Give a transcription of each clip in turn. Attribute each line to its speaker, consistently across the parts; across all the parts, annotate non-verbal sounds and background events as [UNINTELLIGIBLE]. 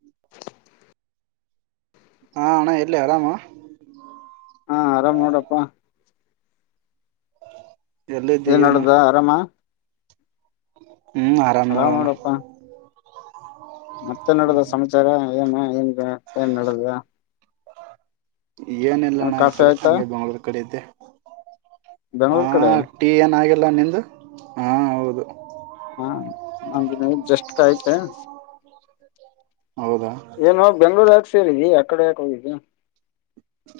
Speaker 1: [INAUDIBLE]
Speaker 2: ಹಾ ಅಣ್ಣಾ ಎಲ್ಲಿ ಆರಾಮ
Speaker 1: ಹಾ ಆರಾಮ್ ನೋಡಪ್ಪಾ
Speaker 2: ಎಲ್ಲಿದ್ದಿ
Speaker 1: ಏನ್
Speaker 2: ಏನು
Speaker 1: ನಡದ ಆರಾಮ
Speaker 2: ಹ್ಮ್ ಆರಾಮ್ ನೋಡ ಅಣ್ಣ
Speaker 1: ಮತ್ತೆನ ನಡದದ ಸಮಾಚಾರ [UNINTELLIGIBLE] ಏನ್ ನಡದ
Speaker 2: ಏನಿಲ್ಲಣ್ಣ ಈ
Speaker 1: ಕಾಫಿ
Speaker 2: ಕಡೆ
Speaker 1: ಆಯ್ತಾ
Speaker 2: ಹಗೆ ಬೆಂಗ್ಳೂರ್ ಕಡೆ ಇದ್ದೆ ಹ
Speaker 1: ಬೆಂಗ್ಳೂರ್ ಕಡೆ
Speaker 2: ಟೀ ಅಣ್ಣ ಆಗಿತಿ ಇಲ್ಲ ನಿಂದು ಹಾ ಹೌದು.
Speaker 1: ಹಾ ಹಾಗ. ನ ಜಷ್ಟ ಆಯ್ತಾ.
Speaker 2: ಹೌದಾ
Speaker 1: ಏನು ಬೆಂಗ್ಳೂರು ಆ. ಸೇರಿದಿ ಆ ಕಡೆ ಯಾಕ ಹೋಗಿದ್ದಿ.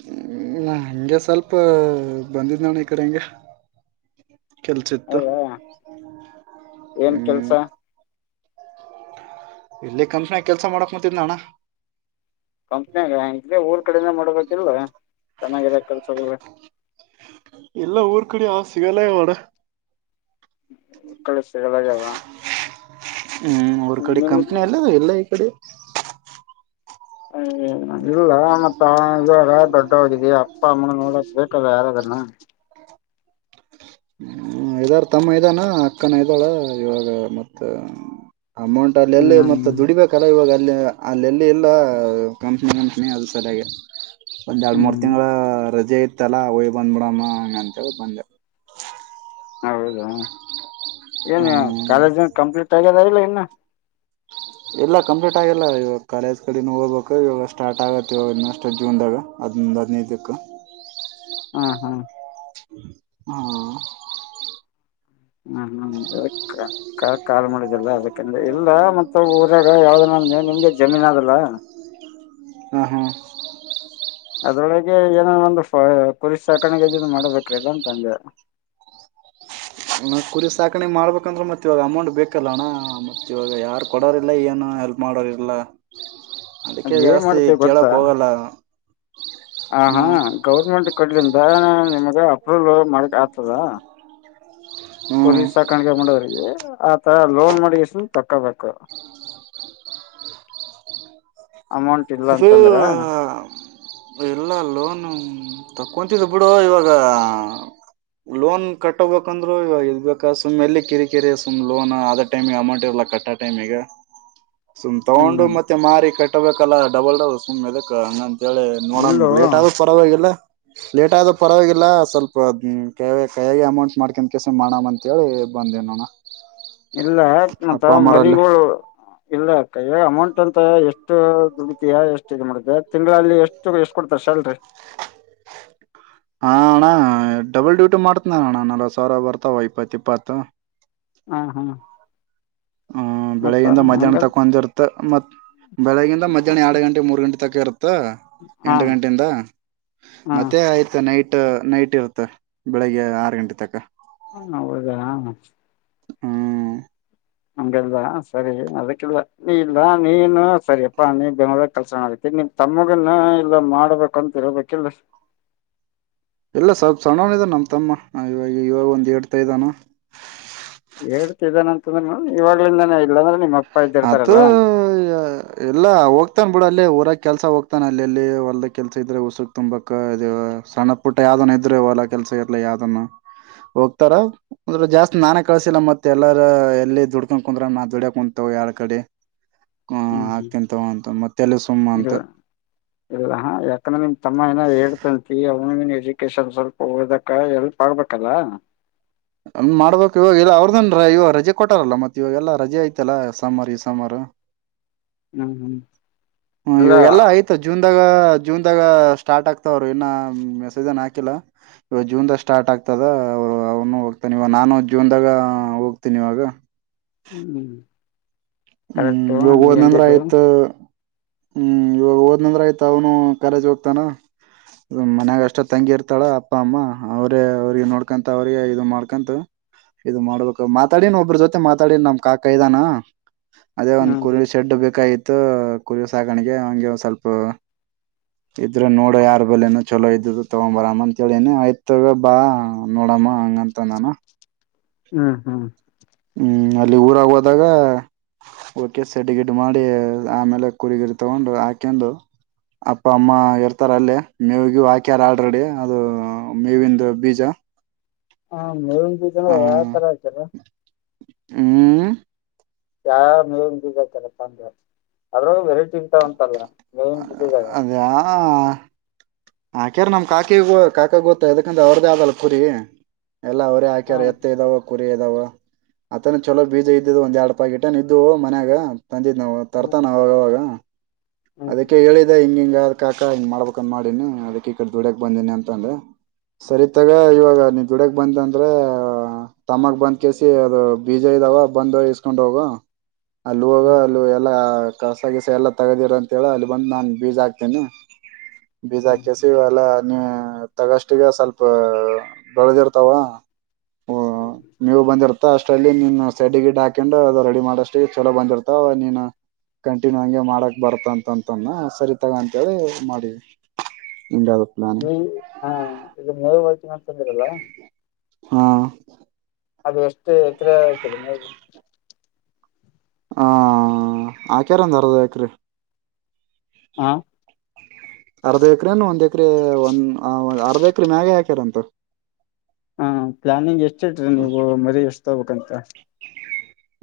Speaker 2: ಹ್ಮ ಹಗೆ ಸ್ವಲ್ಪ ಬಂದಿದ್ ನೋಣ ಈ ಕಡೆ ಹೆಂಗ. ಕೆಲ್ಸಿತ್ತು
Speaker 1: ಹೌದಾ ಏನ್ ಕೆಲ್ಸ
Speaker 2: ಹ್ಮ್. ಇಲ್ಲಿ ಕನಷಣ ಕೆಲ್ಸ ಮಾಡಕ್ ಮತ್ತಿದಣ್ಣ.
Speaker 1: ಕಂಪ್ನಊ. ಕಡೆನ ಮಾಡಬೇಕಿಲ್ವಾ ಚೆನ್ನಾಗಿಾಗಿದೆ ಕೆಲ್ಸಗಳು.
Speaker 2: ಎಲ್ಲ ಊರ್ ಕಡೆ ಆ ಸಿಗಲ್ಲ ಮಾಡಡ.
Speaker 1: ಕಳಿಸ್ತಾವ [UNINTELLIGIBLE]
Speaker 2: ಹ್ಮ್ ಅವ್ರ ಕಡೆ ಕಂಪ್ನಿ ಎಲ್ಲೈತೆ
Speaker 1: ಹ ಇಲ್ಲ ಮತ್ತ ಇವಲ್ಲ ದೊಡ್ಡ ಹೋಗಿದ್ದ ಅಪ್ಪ ಅಮ್ಮನ ನೋಡಕ್ ಬಟಲ್ಲ ಯಾರದನ್ನ.
Speaker 2: ಹ್ಮ್ ಇದಾರ ತಮ್ಮ ಇದಾನ ಅಕ್ಕನ ಇದ್ದಾಳ ಇವಾಗ ಮತ್ತ. ಅಮೌಂಟ್ ಅಲ್ಲಿ ಎಲ್ಲಿ ಮತ್ತೆ
Speaker 1: ಹ್ಮ್
Speaker 2: ದುಡಿಬೇಕಲ್ಲ ಇವಾಗ. ಅಲ್ಲಿ ಅಲ್ಲೆಲ್ಲಿ ಎಲ್ಲ ಕಂಪ್ನಿ ಕಂಪ್ನಿ ಅದು ಸರಿಯಾಗಿ ಒಂದ್ ಎರಡು ಮೂರ್
Speaker 1: ಹ್ಮ್
Speaker 2: ತಿಂಗಳ ರಜೆ ಐತ ಇತ್ತಲ್ಲಾ ಒಯ್ ಬಂದ್ಬಿಡಮ್ಮ ಹಂಗ ಅಂತ ಬಂದೆವು
Speaker 1: ಏನು
Speaker 2: ಹ್ಮ್
Speaker 1: ಕಾಲೇಜ್ ಕಂಪ್ಲೀಟ್ ಆಗ್ಯದ ಇಲ್ಲ ಇನ್ನು ಹ
Speaker 2: ಎಲ್ಲ ಕಂಪ್ಲೀಟ್ ಆಗಲ್ಲ ಇವಾಗ ಕಾಲೇಜ್ ಕಡೆನ ಹೋಗ್ಬೇಕು ಇವಾಗ ಸ್ಟಾರ್ಟ್ ಆಗತ್ತೆ ಇವಾಗ ಇನ್ನಷ್ಟಟ್ ಜೂನ್ದಾಗ ಹದೊಂದು ಹದಿನೈದಕ್ಕೆ
Speaker 1: ಹಾ ಹಾ
Speaker 2: ಹ್ಮ
Speaker 1: ಹ್ಮ್ ಹ್ಮ್ ಕಾಲ್ ಮಾಡಳ ಅದಕಂದ್ರೆ ಇಲ್ಲ ಮತ್ತ ಊರಾಗ ಯಾವ್ದ ನ ನಿಮ್ದೇ ಜಮೀನ್ ಅದಲ್ಲ
Speaker 2: ಆಹ
Speaker 1: ಅದ್ರೊಳಗೆ ಏನ ಒಂದು ಕುರಿಸ್ ಸಾಕಾಣಗ ಇದನ್ ಮಾಡ್ಬೇಕ್ರಿಲ್ಲ ಅಂತ ಅಂದೆ
Speaker 2: ಕುರಿ ಸಾಕಣೆ ಮಾಡ್ಬೇಕಂದ್ರೆ ಮತ್ತೆ ಇವಾಗ ಅಮೌಂಟ್ ಬೇಕಲ್ಲ ಅಣ್ಣ ಮತ್ತ ಇವಾಗ ಯಾರು ಕೊಡೋರ್ಲ್ಲ ಏನು ಹೆಲ್ಪ್ ಮಾಡೋರಿಲ್ಲ
Speaker 1: ಅದ್
Speaker 2: ಅದಕ್ಕೆ ಜಾಸ್ತಿ ಕೇಳಕ್ ಹೋಗಲ್ಲ
Speaker 1: ಹ ಹಾ ಗೌರ್ಮೆಂಟ್ ಕಡ್ಲಿಂದ. ಅಣ ನಿಮ್ಗೆ ಅಪ್ರೂವಲ್ ಮಾಡಕ್ ಆಗ್ತದ.
Speaker 2: ಹ್ಮ್
Speaker 1: ಕುರಿ ಸಾಕಾಣಿಕೆ ಮಾಡೋರೇ ಆತರ ಲೋನ್ ಮಾಡಿ ಯಷ್ಟು ತಕ್ಕೊೋಬೇಕು.
Speaker 2: ಅದದು
Speaker 1: ಅಂತಂದ್ರ
Speaker 2: ಎಲ್ಲ ಲನು. ಕುಂತಿದ ಬಿಡು ಇವಾಗ ಲೋನ್ ಕಟ್ಟಬೇಕಂದ್ರು ಇವಾಗ ಇದಬೇಕ ಸುಮ್ ಎಲ್ಲಿ ಕಿರಿ ಕಿರಿ ಸುಮ್ ಲೋನ್ ಆದ ಟೈಮಿಗೆ ಅಮೌಂಟ್ ಇರಲ್ಲ ಕಟ್ಟ ಟೈಮಗ. ಸುಮ್ ತಗೊಂಡು
Speaker 1: ಹ್ಮ್
Speaker 2: ಮತ್ತೆ ಮಾರಿ ಕಟ್ಟ ಬೇಕಲ್ಲ ಡಬಲ್ ಡಬಲ್ ಸುಮಾ ಎದಕ ಕೇಳಿ ನೋಡೋಣ
Speaker 1: ಇಲ್ಲೋ
Speaker 2: ಲೇಟ್ ಆಗೆ ಪರವಾಗಿೆಲ್ಲ ಲೇಟ್ ಆದ ಪರವಾಗಿಲ್ಲ ಸ್ವಲ್ಪ ಕೈಯಗ ಅಮೌಂಟ್ ಮಾಡ್ಕನ್ ಕೆಸ ಮಾಡಮ ಅಂತೇಳಿ ಬಂದೇನೋಣ
Speaker 1: ಇಲ್ಲ ಯ
Speaker 2: ಅಪ್ಪ
Speaker 1: ಮತ್ತ
Speaker 2: ಅಮ್ಮರಲ್ಲಿ
Speaker 1: ಮರಿಗುಳು. ಇಲ್ಲ ಅಕ್ಕಯ ಅಮೌಂಟ್ ಅಂತ ಎಷ್ಟು ದುಡಿತಯಾ ಎಷ್ಟು ಇ ಮಾಡತ ತಿಂಗಳಲ್ಲಿ ಎಷ್ಟು ಎಷ್ಟ ಕೊಡ್ತಾರೆ ಸ್ಯಾಲ್ರಿ
Speaker 2: ಹಾ ಅಣ್ಣ ಬಲ್ ಡ್ಯೂಟಿ ಮಾಡ್ತನ ಅಣ್ಣ ನಲ್ವ ಸಾವಿರ ಬರ್ತಾವ ಇಪ್ಪತ್ತು ಇಪ್ಪತ್ತು
Speaker 1: ಹಾ ಹಾ
Speaker 2: ಹ ಬೆಳಿಗಿಂದ ಮಧ್ಯಾಹ್ನ ತಗೊಂದಿರುತ್ತೆತ್ತತ್ ಬೆಳಿಗಿಂದ ಮಧ್ಯಾಹ್ನ ಎರಡು ಗಂಟೆ ಮೂರು ಗಂಟೆ ತಕ ಇರುತ್ತೆ ಎಂಟ
Speaker 1: ಹಾಂ
Speaker 2: ಗಂಟೆಯಿಂದ
Speaker 1: ಹಾಂ
Speaker 2: ಮತ್ತೆ ಆಯ್ತ ನೈಟ್ ಟ್ ನೈಟ್ ಇರುತ್ತ ಬೆಳಿಗ್ಗೆ ಆರು ಗಂಟೆ ತಕ
Speaker 1: ಹ್ಮ ಹೌದಾ ಹ
Speaker 2: ಹ್ಮ್
Speaker 1: ಹಗೆಲ್ಲ ಸರಿ ಅದಕ್ಕಿಲ್ಲ ನೀ ಇಲ್ಲ ನೀನು ಸರಿಯಪ್ಪಾ ನೀ ಬೆಂಗಳೂರ್ಗ್ ಕಲ್ಸೋಣ ಆತಿ ನಿಮ್ ತಮ್ಮಗನ್ನ ಇಲ್ಲ ಮಾಡ್ಬೇಕುಂತ ಇಳ್ಬೇಕಿಲ್ಲ
Speaker 2: ಎಲ್ಲ ಸ್ವಲ್ಪ ಸಣನಿದ ನಮ್ ತಮ್ಮ ಇವಾಗ ಇವಾಗ ಒಂದ್ ಹೇಡ್ತಾ ಇದ್ದಾನ
Speaker 1: ಹೇಳ್ತಿದ್ದೇನೆ ಅಂತಂದ್ರ ಇವಾಗ್ಲಿಂದಾನೇ ಇಲ್ಲಾಂದ್ರೆ ನಿಮ್ಮಪ್ಪ
Speaker 2: ಅತ ಎಲ್ಲಾ ಹೋಗ್ತನ್ ಬಿಡ ಅಲ್ಲಿ ಊರ ಕೆಲ್ಸ ಹೋಗ್ತಾನೆ ಅಲ್ಲಿ ಎಲ್ಲಿ ಹೊಲದ ಕೆಲ್ಸ ಇದ್ರೆ ಉುಸಕ್ ತುಂಬಕ್ ಇ ಸಣ್ಣ ಪುಟ್ಟ ಯಾವ್ದನ್ ಇದ್ರೆ ಹೊಲ ಕೆಲ್ಸ ಇರ್ಲ ಯಾವ್ದ ಹೋಗ್ತಾರ ಅಂದ್ರೆ ಜಾಸ್ತಿ ನಾನೇ ಕಳ್ಸಿಲ್ಲ ಮತ್ತತ್ ಎಲ್ಲಾರ ಎಲ್ಲಿ ದುಡ್ಕೊಂಡ ಕುಂದ್ರ ನಾ ದುಡಿಯಕ್ ಕು ಯಾರ ಕಡೆ ಆ
Speaker 1: ಹ್ಞೂ
Speaker 2: ಹ
Speaker 1: ಹ್ಞೂ
Speaker 2: ಆಾತಂತಗಂತ ಮೆ
Speaker 1: ಇಲ್ಲ ಇಲ್ಲದ ಯಾಕಂದ್ರೆ ನಿಮ್ ತಮ್ಮ ಏನ ಹೇಳ್ತಂತ ಅವನು ಎಜುಕೇಶನ್ ಸ್ವಲ್ಪ ಹದಕ್ಕ ಎಲ್ಪ್ ಆಗ್ಬೇಕಲ್ಲ
Speaker 2: ಮಾಡ್ಬೇಕಕ್ ಇವಾಗ ಇಲ್ಲ ಅವ್ರದನ್ ಇವ ರಜೆ ಕೊಟ್ಟಾರಲ್ಲ ಮತ್ತತ್ ಇವಾಗ ಎಲ್ಲಾ ರಜೆ ಐ್ತಲ್ಲ ಸಂಬಾರು ಈ ಸಾಮಾರು
Speaker 1: ಹ್ಮ್ ಹ್ಮ್
Speaker 2: ಹ್ಮ
Speaker 1: ಇಲ್ಲ
Speaker 2: ಇವಾಗ ಎಲ್ಲ ಆಯ್ತು ಜೂನ್ ಜಾಗ ಜೂನ್ ದಾಗ ಸ್ಟಾರ್ಟ್ ಆಗ್ತಾವರು ಇನ್ನ ಮೆಸೇಜನ್ ಹಾಕಿಲ್ಲ ಇವಾಗ ಜೂನ್ ದಾಗ ಸ್ಟಾರ್ಟ್ ಆಗ್ತದ ಅವರು ಅವನು ಹೋಗ್ತಾನ ಇವ ನಾನು ಜೂನ್ ದಾಗ ಹೋಗ್ತೀನಿ ಇವಾಗ
Speaker 1: ಹ್ಮ್
Speaker 2: ಹ್ಮ್
Speaker 1: ಕರೆಕ್ಟು ನೀ
Speaker 2: ಯೋಗುವದಂದ್ರ
Speaker 1: ಎಂದಿದ್ದು
Speaker 2: ಆಯ್ತ ಹ್ಮ್ ಇವಾಗ ಹೋದ್ನಂದ್ರ ಆಯ್ತ ಅವನು ಕಾಲೇಜ್ ಹೋಗ್ತಾನ ಮನ್ಯಾಗ ಅಷ್ಟ ತಂಗಿ ಇರ್ತಾಳ ಅಪ್ಪ ಅಮ್ಮ ಅವ್ರೇ ಅವ್ರಿಗೆ ನೋಡ್ಕೊಂತ ಅವ್ರಿಗೆ ಇದು ಮಾಡ್ಕಂತ ಇದು ಮಾಡ್ಬೇಕಕ್ ಮಾತಾಡಿನ ಒಬ್ಬ್ರ ಜೊತೆ ಮಾತಾಡ ನಮ್ ಕಾಕ ಇದಾನ ಅದೇ ಒಂದ್
Speaker 1: ಹ್ಮ್
Speaker 2: ಕುರಿಳ ಶೆಡ್ ಬೇಕಾಗಿತ್ತು ಆಯ್ತ ಕುರಿ ಸಾಕಾಣಿಗೆ ಹಂಗಗೆ ಒ ಸ್ವಲ್ಪ ಇದ್ರೆ ನೋಡ ಯಾರ ಬಲ್ಲೇನ ಚಲೋ ಇದ ತಗೊಂಡ್ ಬರಮ್ಮ ಅಂತೇಳನಿ ಆಯ್ತ ಬಾ ನೋಡಮ್ಮ ಹಂಗಂತ ನಾನು
Speaker 1: ಹ್ಮ್ ಹ್ಮ್
Speaker 2: ಹ್ಮ್ ಅಲ್ಲಿ ಊರಾಗ ಹೋದಾಗ ಓಕೆ ಸೆಡ್ ಗಿಡ್ ಮಾಡಿ ಆಮೇಲೆ ಕುರಿ ಗುರಿ ತಗೊಂಡು ಹಾಕೊಂಡು ಅಪ್ಪ ಅಮ್ಮ ಇರ್ತಾರ ಅಲ್ಲೇ ಮೇವಿಗೂ ಹಾಕ್ಯಾರ ಆಲ್ರೆಡಿ ಅದು ಮೇವಿಂದು ಬೀಜ
Speaker 1: ಹಾ ನೀ ಬ
Speaker 2: ಆ
Speaker 1: ಯಾವ ತರ ಆಯತಾರ
Speaker 2: ಹ್ಮ್
Speaker 1: ಯಾವ ಮೇತಾರಪ್ಪ ಅಂದ್ರ ಅದ್ರಾಗ ವೆರೈ ಚಿಂತಾ ಉಂಟಲ್ಲ ಮೇನ್ಿದಾಗ
Speaker 2: ಆಾಕ್ಯಾರ ನಮ್ ಕಾಕಿ ಕಾಕಾಗ ಗೊತ್ತ ಅದಕ್ಕಂದ ಅವ್ರದೇ ಆದಲ್ಲ ಕುರಿ ಎಲ್ಲ ಅವ್ರೇ ಹಾಕ್ಯ
Speaker 1: ಹ್ಮ್
Speaker 2: ಎತ್ತ ಇದಾವ ಕುರಿ ಾವ ಅತನ ಚಲೋ ಬೀಜ ಇದ್ದಿದ್ದ ಒಂದ್ ಎರಡ್ ಪಾಕಿಟ ನ ಇದಿದ್ದ ಮನ್ಯಾಗ ತಂದಿತ್ ನಾವು
Speaker 1: ಹ್ಮ್
Speaker 2: ತರ್ತಾನ ಅವಾಗವಾಗ
Speaker 1: ಹ್ಮ್
Speaker 2: ಅದಕ್ಕೆ ಹೇಳಿದ ಹಿಂಗ ಹಿಂಗ ಾಕ ಹಂಗ ಮಾಡಬೇಕಕ್ಂದ ಮಾಡಿನು ಅದಕ್ಕೆ ಈ ಕಡೆ ದುಡ್ಯಕ್ ಬಂದೀನಿ ಅಂತ ಅಂದ್ರೆ ಸರಿತಗ ಇವಾಗ ನೀನ್ ದುಡ್ಯಕ್ ಬಂದ ಅಂದ್ರ ತಮ್ಮಕ್ ಬಂದ ಕೇಸಿ ಅದು ಬೀಜ ಇದಾವ ಬಂದು ಇಸ್ಕೊಂಡ್ ಹೋಗ ಅಲ್ಲಿ ಹೋಗ
Speaker 1: ಹ್ಮ್ ಹ್ಮ್
Speaker 2: ಅಲ್ಲಿ ಎಲ್ಲ ಕಸಗಸ ಎಲ್ಲಾ ತಗದಿರ ಅಂತ ಹೇಳ ಅಲ್ಲಿ ಬಂದು ನಾ ಬೀಜ ಹಾಕ್ತೇನೆ
Speaker 1: ಹ್ಮ್ ಹ್ಮ್
Speaker 2: ಲ್ಲ ನೀ ತಗಷ್ಟಗ ಸ್ವಲ್ಪ ಬೆಳದಿರ್ತಾವ
Speaker 1: ಹ್ಮ್್ಮ
Speaker 2: ಮ ಅಷ್ಟಲ್ಲಿ ನೀನ್ ಸೆಡಿ ಗಿಡ್ ಹಾಕೊಂಡು ಅದು ರೆಡಿ ಮಾಡಷ್ಟ ಚಲೋ ಬಂದಿರ್ತಾವ ನೀನು ಕಂಟಿನ್ಯೂ ಹಂಗೆ ಮಾಡಕ್ ಬರ್ತ ಅಂತಂತನ್ ಸರಿತಗ ಅಂತೇಳಿ ಮಾಡೀ
Speaker 1: ಈ ಹಾ ಈದು ಮ ಿರಲ್ಲ
Speaker 2: ಹಾ
Speaker 1: ಅದು ಎಷ್ಟು ಎಕರ ಆಯತರಿ ನೀವು
Speaker 2: ಹಾ ಆ ಕೆಾರಂದಾರದ ಯಕ್ರ
Speaker 1: ಹಾ
Speaker 2: ಅರ್ಧ ಎಕ್ರೇನು ಒಂದ್ ಎಕರೆ ಒಂದ ಬರ್ದ ಕ್ರ ಮ್ಯಾಗೆ ಹಾಕ್ಯಾರಂತ
Speaker 1: ಹಾ ಪ್ಲಾನಿಂಗ್ ಎಷ್ಟು ನೀವು ಮರಿ ಎಷ್ಟು ತಗಬೇಕಂತ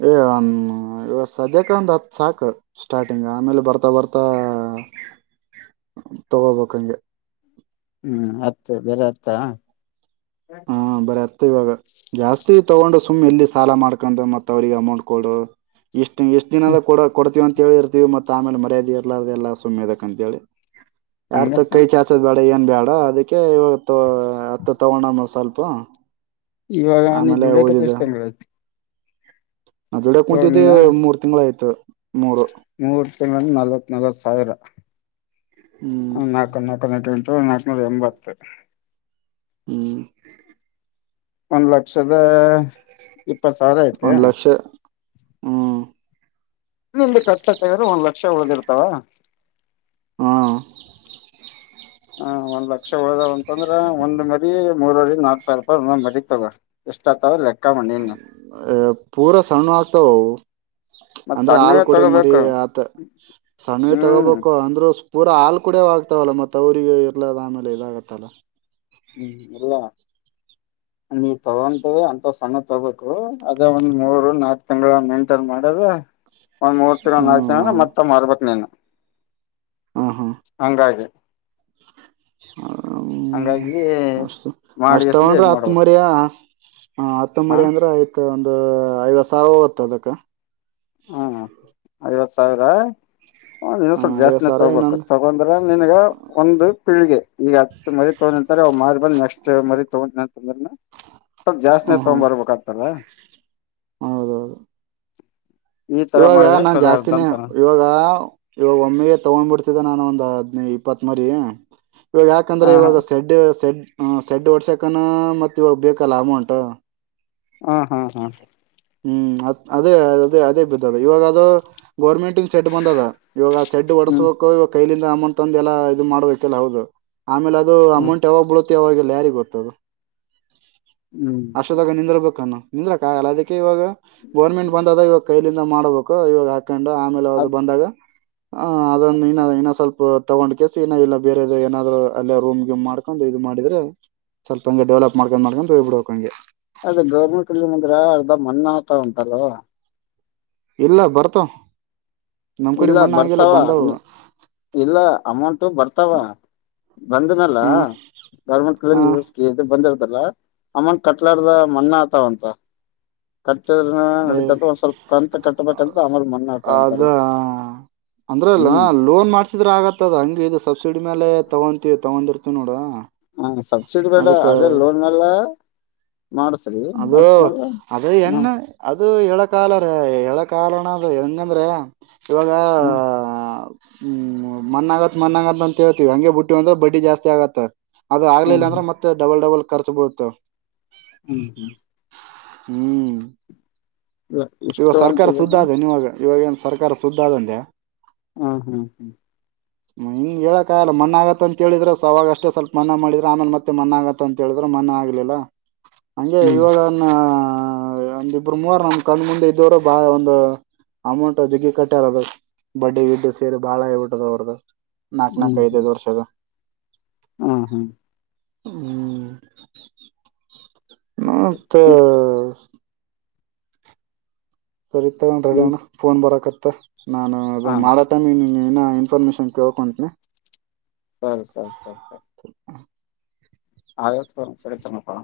Speaker 2: ಏ ಒಂದವ ಸದ್ಯಕ್ಕೆ ಒಂದ್ ಹತ್ ಸಾಕು ಸ್ಟಾರ್ಟಿಂಗ್ ಆಮೇಲೆ ಬರ್ತಾ ಬರ್ತಾ ತಗೋಬೇಕ ಹಂಗೆ
Speaker 1: ಹ್ಮ್ ಆತ್ ಬೇರೆ ಆತ್ತಾ ಹ
Speaker 2: ಮ ಇವಾಗ ಜಾಸ್ತಿ ತಗೊಂಡು ಸುಮ್ ಎಲ್ಲಿ ಸಾಲ ಮಾಡ್ಕೊಂಡು ಮತ್ತ ಅವ್ರಿಗೆ ಅಮೌಂಟ್ ಕೊ ಎಷ್ಟು ಎಷ್ಟ್ ದಿನದ ಕೊಡ ಕೊಡ್ತೀವಿ ಅಂತ ಹೇಳಿರ್ತೀವಿತ್ತ ಆಮೇಲೆ ಮರ್ಯಾದೆ ಇರಲಾರದೆ ಎಲ್ಲ ಸುಮ್ಮ್ ಅದ ಅಂತ ಹೇಳಿ ಯಾರ ತ
Speaker 1: ಹಂಗತ್ತ
Speaker 2: ಕೈ ಚಾಸೋ ಮಾಡಳ ಏನ್ ಬೇಡ ಅದಕ್ಕೆ ಇವಾಗ ಅತ್ತ ತಗೊಂಡ ಮ ಸ್ವಲ್ಪ
Speaker 1: ಇವಾಗ ನೀ
Speaker 2: ಆಮೇಲೆ
Speaker 1: ದುದಿಕತ್ತು
Speaker 2: ಓದಿದೆ
Speaker 1: ಎಷ್ಟ್ ತಿಂಗ್ಳು ಆಯ್ತು
Speaker 2: ಅದಡ್
Speaker 1: ಇವಾಗ
Speaker 2: ಕುಂತತಿ
Speaker 1: ನೀನು
Speaker 2: ಮೂರ್ ತಿಂಗಲ್ ಆಯ್ತ್ ತ್ ಮೂರು
Speaker 1: ಮೂರ್ ತಿಂಗ್ ನಲ್ವತ್ ನಲ್ವತ್ ಸಾವಿರ
Speaker 2: ಹ್ಮ್
Speaker 1: ಹ ನಕನ್ ನಕನ್ ಎಂಟು ಟು ನಕ್ ನೂರ ಎಂಬತ್ತು
Speaker 2: ಹ್ಮ್
Speaker 1: ಒಂದ್ ಲಕ್ಷದಾ ಇಪ್ಪತ್ ಸಾವಿರ ಐತ.
Speaker 2: ಒಂದ್ ಲಕ್ಷ ಹ್ಮ್
Speaker 1: ವಕ್ಷ ಉಳದಿರ್ತಾವ
Speaker 2: ಹ್ಮ
Speaker 1: ಹ ಒಂದ್ ಲಕ್ಷ ಹೋದಾವ್ ಅಂತಂದ್ರ ಒಂದ್ ಮರಿ ಮೂರವರಿ ನಾಲ್ಕ್ ಸಾವಿರ ರೂಪಾಯಿ ಒಂದ್ ಮರಿ ತಗೋ ಎಷ್ಟ ಆತದ ಲೆಕ್ಕ ಮಣ್ಣಿ ಇನ್
Speaker 2: ಅ ಪೂರಾ ಸಣ್ಣ ಆಗ್ತಾವ ಅವು
Speaker 1: ಮತ್
Speaker 2: ಅಂದ್ರೆ ಹಾಲ್
Speaker 1: ಸಣ್ಣವೇ
Speaker 2: ಕುಡ ಮರಿ
Speaker 1: ತಗೋಬೇಕು
Speaker 2: ಆತ ಸಣ್ಣ
Speaker 1: ಹ್ಮ್
Speaker 2: ತಗೋಬೇಕು ಅಂದ್ರರು ಪೂರಾ ಹಾಲ್ ಕುಡ ಆಗ್ತ ಆತ್ತವಲ್ಲ ಮತ್ತೆ ಅವ್ರರಿಗೆ ಇರ್ಲದ ಆಮೇಲೆ ಇದಾಗತ್ತಲ್ಲ.
Speaker 1: ಹ್ಮ್ ಅದಾ. ನೀವ ತಗೊಂತೀವಿ ಅಂತ ಸಣ್ಣ ತಗಬೇಕು ಅದೇ ಒಂದ್ ಮೂರು ನಾಕು ತಿಂಗಳ ಮೇಂಟೈನ್ ಮಾಡದ. ಒಂದ್ ಮೂರ್ ತಿಿನ ನಾಕು ಜನ
Speaker 2: ಹ್ಮ್
Speaker 1: ಮತ್ತ ಮರ್ಬಕ್ ನೀನ್.
Speaker 2: ಹಾ ಹಾ
Speaker 1: ಹಂಗೆ.
Speaker 2: ಹ್ಮ್
Speaker 1: ಹಂಗಾಗಿ
Speaker 2: ಅಷ್ಟ
Speaker 1: ಮಾಡಿ
Speaker 2: ಅಷ್ಟ
Speaker 1: ಎಷ್ಟ
Speaker 2: ತಗೊಂಡ್ರೆ
Speaker 1: ಇದ್
Speaker 2: ಹತ್ತ
Speaker 1: ಮಾಡ್ಬೇಕು
Speaker 2: ಮರಿ ಹ ಹತ್ತ
Speaker 1: ಹ
Speaker 2: ಮರಿ ಅಂದ್ರೆ ಆಯ್ತ. ಒ ಐವತ್ತು ಸಾವಿರ ವತ್ತು ಅದಕ್ಕ.
Speaker 1: ಹ್ಮ ಐವತ್ ಸಾವಿರ. ಹ ನೀವ ಸ್ವಲ್
Speaker 2: ಐವತ್
Speaker 1: ಜಾಸ್ತಿನ
Speaker 2: ಸಾವಿರ
Speaker 1: ತೊಗೋಬೇಕು
Speaker 2: ಇನ್ನೊಂದು
Speaker 1: ತಗೊಂಡ್ರೆ ನನ್ಗ ಒಂದು ಪೀಳಿಗೆ. ಈಗ ಹತ್ ಮರಿ ತಗ ಅಂತ್ರ ಅವ್ ಮಾರ್ ಬಂದ ನೆಕ್ಸ್ಟ್ ಮರಿ ತಗ ಅಂತಂದ್ರನು. ಸ್ವಲ್ ಜಸ್ತಿಿನ
Speaker 2: ಹ್ಮ್
Speaker 1: ತಗೊ
Speaker 2: ಹ್ಮ್
Speaker 1: ಬರ್ಬೇಕಾಗ್ತಾರ.
Speaker 2: ಹೌದೌದು.
Speaker 1: ಈ ತರ
Speaker 2: ಇವಾಗ
Speaker 1: ಮಾಡಿದ್ರೆ
Speaker 2: ನಾನ್
Speaker 1: ಚಲೋ
Speaker 2: ಜಾಸ್ತಿನೇ
Speaker 1: ಇರ್ತಂತ
Speaker 2: ಇವಾಗ ಇವಾಗ ಒಮ್ಮೆಗೆ ತಗೊಂಡ್ಬಿಡ್ತಿ. ನಾನು ಒಂದು್ ಹದ್ನಿ ಇಪ್ಪತ್ ಮರಿ. ಇವಾಗ ಯಾಕಂದ್ರೆ
Speaker 1: ಹ ಹಾ
Speaker 2: ಇವಾಗ ಶೆಡ್ ಶೆಡ್. ಹ ಸೆಡ್ ಒಡ್ಸಕನ ಮತ್ತ ಇವಾಗ ಬೇಕಲ್ಲ ಅಮೌಂಟ್.
Speaker 1: ಹ ಹಾ ಹಾ.
Speaker 2: ಹ್ಮ್ ಅ ಅದೇ ಅದೇ ಅದೇ ಬಿದ್ದದ ಇವಾಗ ಅದು. ಗೌರ್ಮೆಂಟ್್ ಸೆಡ್ ಬಂದದ ಇವಾಗ ಆ ಸೆಡ್
Speaker 1: ಹ್ಮ್
Speaker 2: ಡಸ್ಬೇಕು ಇವಾಗ ಕೈಿಂದ. ಅಮ್ಮನ್ ತಂದು ಎಲ್ಲಾ ಇದು ಮಾಡ್ಬೇಕಲ್ಲ ಹೌದು. ಆಮೇಲೆ ಅದು
Speaker 1: ಹ್ಮ್
Speaker 2: ಅಮೌಂಟ್ ಯಾವಾಗ ಬಳುತ್ತೆ. ಮತ್ತ ಅವಾಗೆಲ್ಲ ಯಾರಿಿಗೆ ಗೊತ್ತದು.
Speaker 1: ಹ್ಮ್
Speaker 2: ಅಷ್ಟೋದಾಗ ನಿಂದರರ್ಬೇಕಾನ. ನಿಂದ್ರಾಗಲ್ಲ ಅದಕ್ಕೆ. ಾ ಇವಾಗ ಗೋರ್ಮೆಂಟ್ ಬಂದದ ಇವಾಗ ಕೈಲಿಂದ ಮಾಡಬೇಕು ಇವಾಗಾ. ಹಕೊಂಡು ಆಮೇಲೆ
Speaker 1: ಅ
Speaker 2: ಅವದು ಬಂದಾಗ. ಹ ಅದನ್ನು ಇನ್ನ ಇನ್ನ ಸ್ವಲ್ಪ. ತೊಗೊಂಡ್ ಕೆಸ ಏನ ಇಲ್ಲ ಬೇರೆ ಏಾದರು ಅೇ ರೂಮ್ ಗ್ಕೊಂಡ್ ಇದು ಮಾಡಿದ್ರೆ ಸ್ವಲ್ಪ ಹಂಗೆ ಡೆವಲಪ್ ಮಾಡ್ಕೊಂಡ್ ಮಾಡ್ಕೊಂಡು ಹೋಗ್ಬಿಡ್ಬೇಕಕ್ ಹಂಗೆ.
Speaker 1: ಅದ ಗೌರ್ಮೆಂಟ್ ಇಲ್ಲಿಂದ್ರ ಅರ್ಧ ಮಣ್ಣ ಆತಾ ಉಂಟಲ್
Speaker 2: ಇಲ್ಲ ಬರ್ತಾ
Speaker 1: ಇಲ್ಲ ಬರ್ತಾವ ಇಲ್ಲ ಅಮೌಂಟ ಬರ್ತಾವ ಬಂದನಲ್ಲ
Speaker 2: ಹ್ಮ
Speaker 1: ಗೌರ್ಮೆಂಟ್
Speaker 2: ಹ
Speaker 1: ಕ ಬಂದ ಅಮ್ಮನ್ ಕಟ್ಲಡ್ದ ಮಣ್ಣ ಆತಾವಂತ ನಡೀ ಒಂದ್ ಸ್ವಲ್ಪ ಕಂತತ್ ಕಟ್ಟಬೇಕಂತ ಆಮೇಲ್ ಮಣ್ಣ ಆಟವಂತಲ್
Speaker 2: ಹ ಅಂದ್ರೆ ಲೋನ್ ಮಾಡ್ಸಿದ್ರೆ ಆಗತ್ತದ ಹಂಗಗೆ ಇ ಸಬ್ಸಿಡಿ ಮೇಲೆ ತಗೊಂತೀವಿ ತಗೊಂಡಿರ್ತಿವಿ ನೋಡ
Speaker 1: ಹ ಸಬ್ಸಿಡಿ ಬೇಡ
Speaker 2: ಅದಕ್ಕ
Speaker 1: ಅದೇ ಲೋನ್ ಮೇಲ್ಲ
Speaker 2: ಅದು ಅದು ಎನ್
Speaker 1: ಹ್ಮ್
Speaker 2: ಅದು ಎಳಕಾಲರ ಎಳ ಕಾಲಣ ಅದು ಹೆಂಗಂದ್ರೆ ಇವಾಗಾ.
Speaker 1: ಹ್ಮ್
Speaker 2: ಹ್ಮ್ ಮನ್ ಆಗತ್ ಮನ್ ಆಗತ್ತ ಅಂತ ಹೇಳ್ತವಿ ಹಂಗೆ ಬುಟ್ಟಿ ಅಂದ್ರ ಬಡ್ಡಿ ಜಾಸ್ತಿ ಆಗತ್ತ ಅದ ಆಗ್ಲಿಲ್ಲ
Speaker 1: ಹ್ಮ್
Speaker 2: ಅಂದ್ರೆ
Speaker 1: ಹ್ಮ್
Speaker 2: ಮತ್ತೆ ಡಬಲ್ ಡಬಲ್ ರ್ಚಬಹದು
Speaker 1: ಹ್ಮ್ ಹ್ಮ್
Speaker 2: [INAUDIBLE] ಹ್ಮ್
Speaker 1: ಇಲ್ಲ
Speaker 2: ಇವಾಗ
Speaker 1: ಇಷ್ಟು ಅಂತ
Speaker 2: ಸರ್ಕಾರ
Speaker 1: ಇದ
Speaker 2: ಸುದ್ದ ಅದೆ ನೀವಾಗ ಇವಾಗೇನ್ ಸರ್ಕಾರ ಸುದ್ದ ಆದಂದೆ
Speaker 1: ಹ ಹ್ಮ್ ಹ್ಮ್
Speaker 2: ಹೇಳಕ್ ಆಲ್ಲ ಮನ್ ಆಗತ್ತ ಅಂತಿದ್ರೆ ಸವಾಗ ಅಷ್ಟೇ ಸ್ವಲ್ಪ ಮನ ಮಾಡಿದ್ರೆ ಆಮೇಲೆ ಮತ್ತೆ ಮನ್ನ ಆಗತ್ತ ಅಂತ ಹೇಳಿದ್ರೆ ಮನ ಆಗ್ಲಿಲ್ಲ ಹಂಗೆ
Speaker 1: ಹ್ಮ್
Speaker 2: ಇವಾಗನ್ನ ಹ ಅ ಇಬ್ಬರು ಮೂವರು ನ ಕಂಡ ಮುಂದೆ ಇದ್ದವರು ಬಾಳ ಒಂದು ಅಮೌಂಟ್ ಜಿಗಿ ಕಟ್ಟ್ಯಾರದು ಬಡ್ಡಿ ಗಿಡ್ ಸೇರಿ ಬಾಳ ಹೇಬಿಟ್ಟದ ಅವರ್ದು ನಾಕ್ ನಾಕು ಐದೈದು ವರ್ಷದ
Speaker 1: ಹ ಹ್ಮ
Speaker 2: ಹ್ಮ್ ಮತ್ತೆ
Speaker 1: ಹ್ಮ್
Speaker 2: ಸರಿ ತಗೊಂಡ್ರೆ
Speaker 1: ಹ್ಮ್
Speaker 2: ಅಣ್ಣ ಫೋನ್ ಬರಕತ್ತ ತ್ತ ನಾನು ಅದು
Speaker 1: ಹ್ಮ್
Speaker 2: ಮಾಡಟ ಮಿ ಏನ ಇನ್ಫರ್ಮೇಶಷನ್ ಕ್ಯೋ ಅಕೌಂಟ್ನ
Speaker 1: ಸರಿ ಸರಿ ಸರಿ ಸರಿ ಹ ಸರಿ ತಮ್ಮಪ್ಪ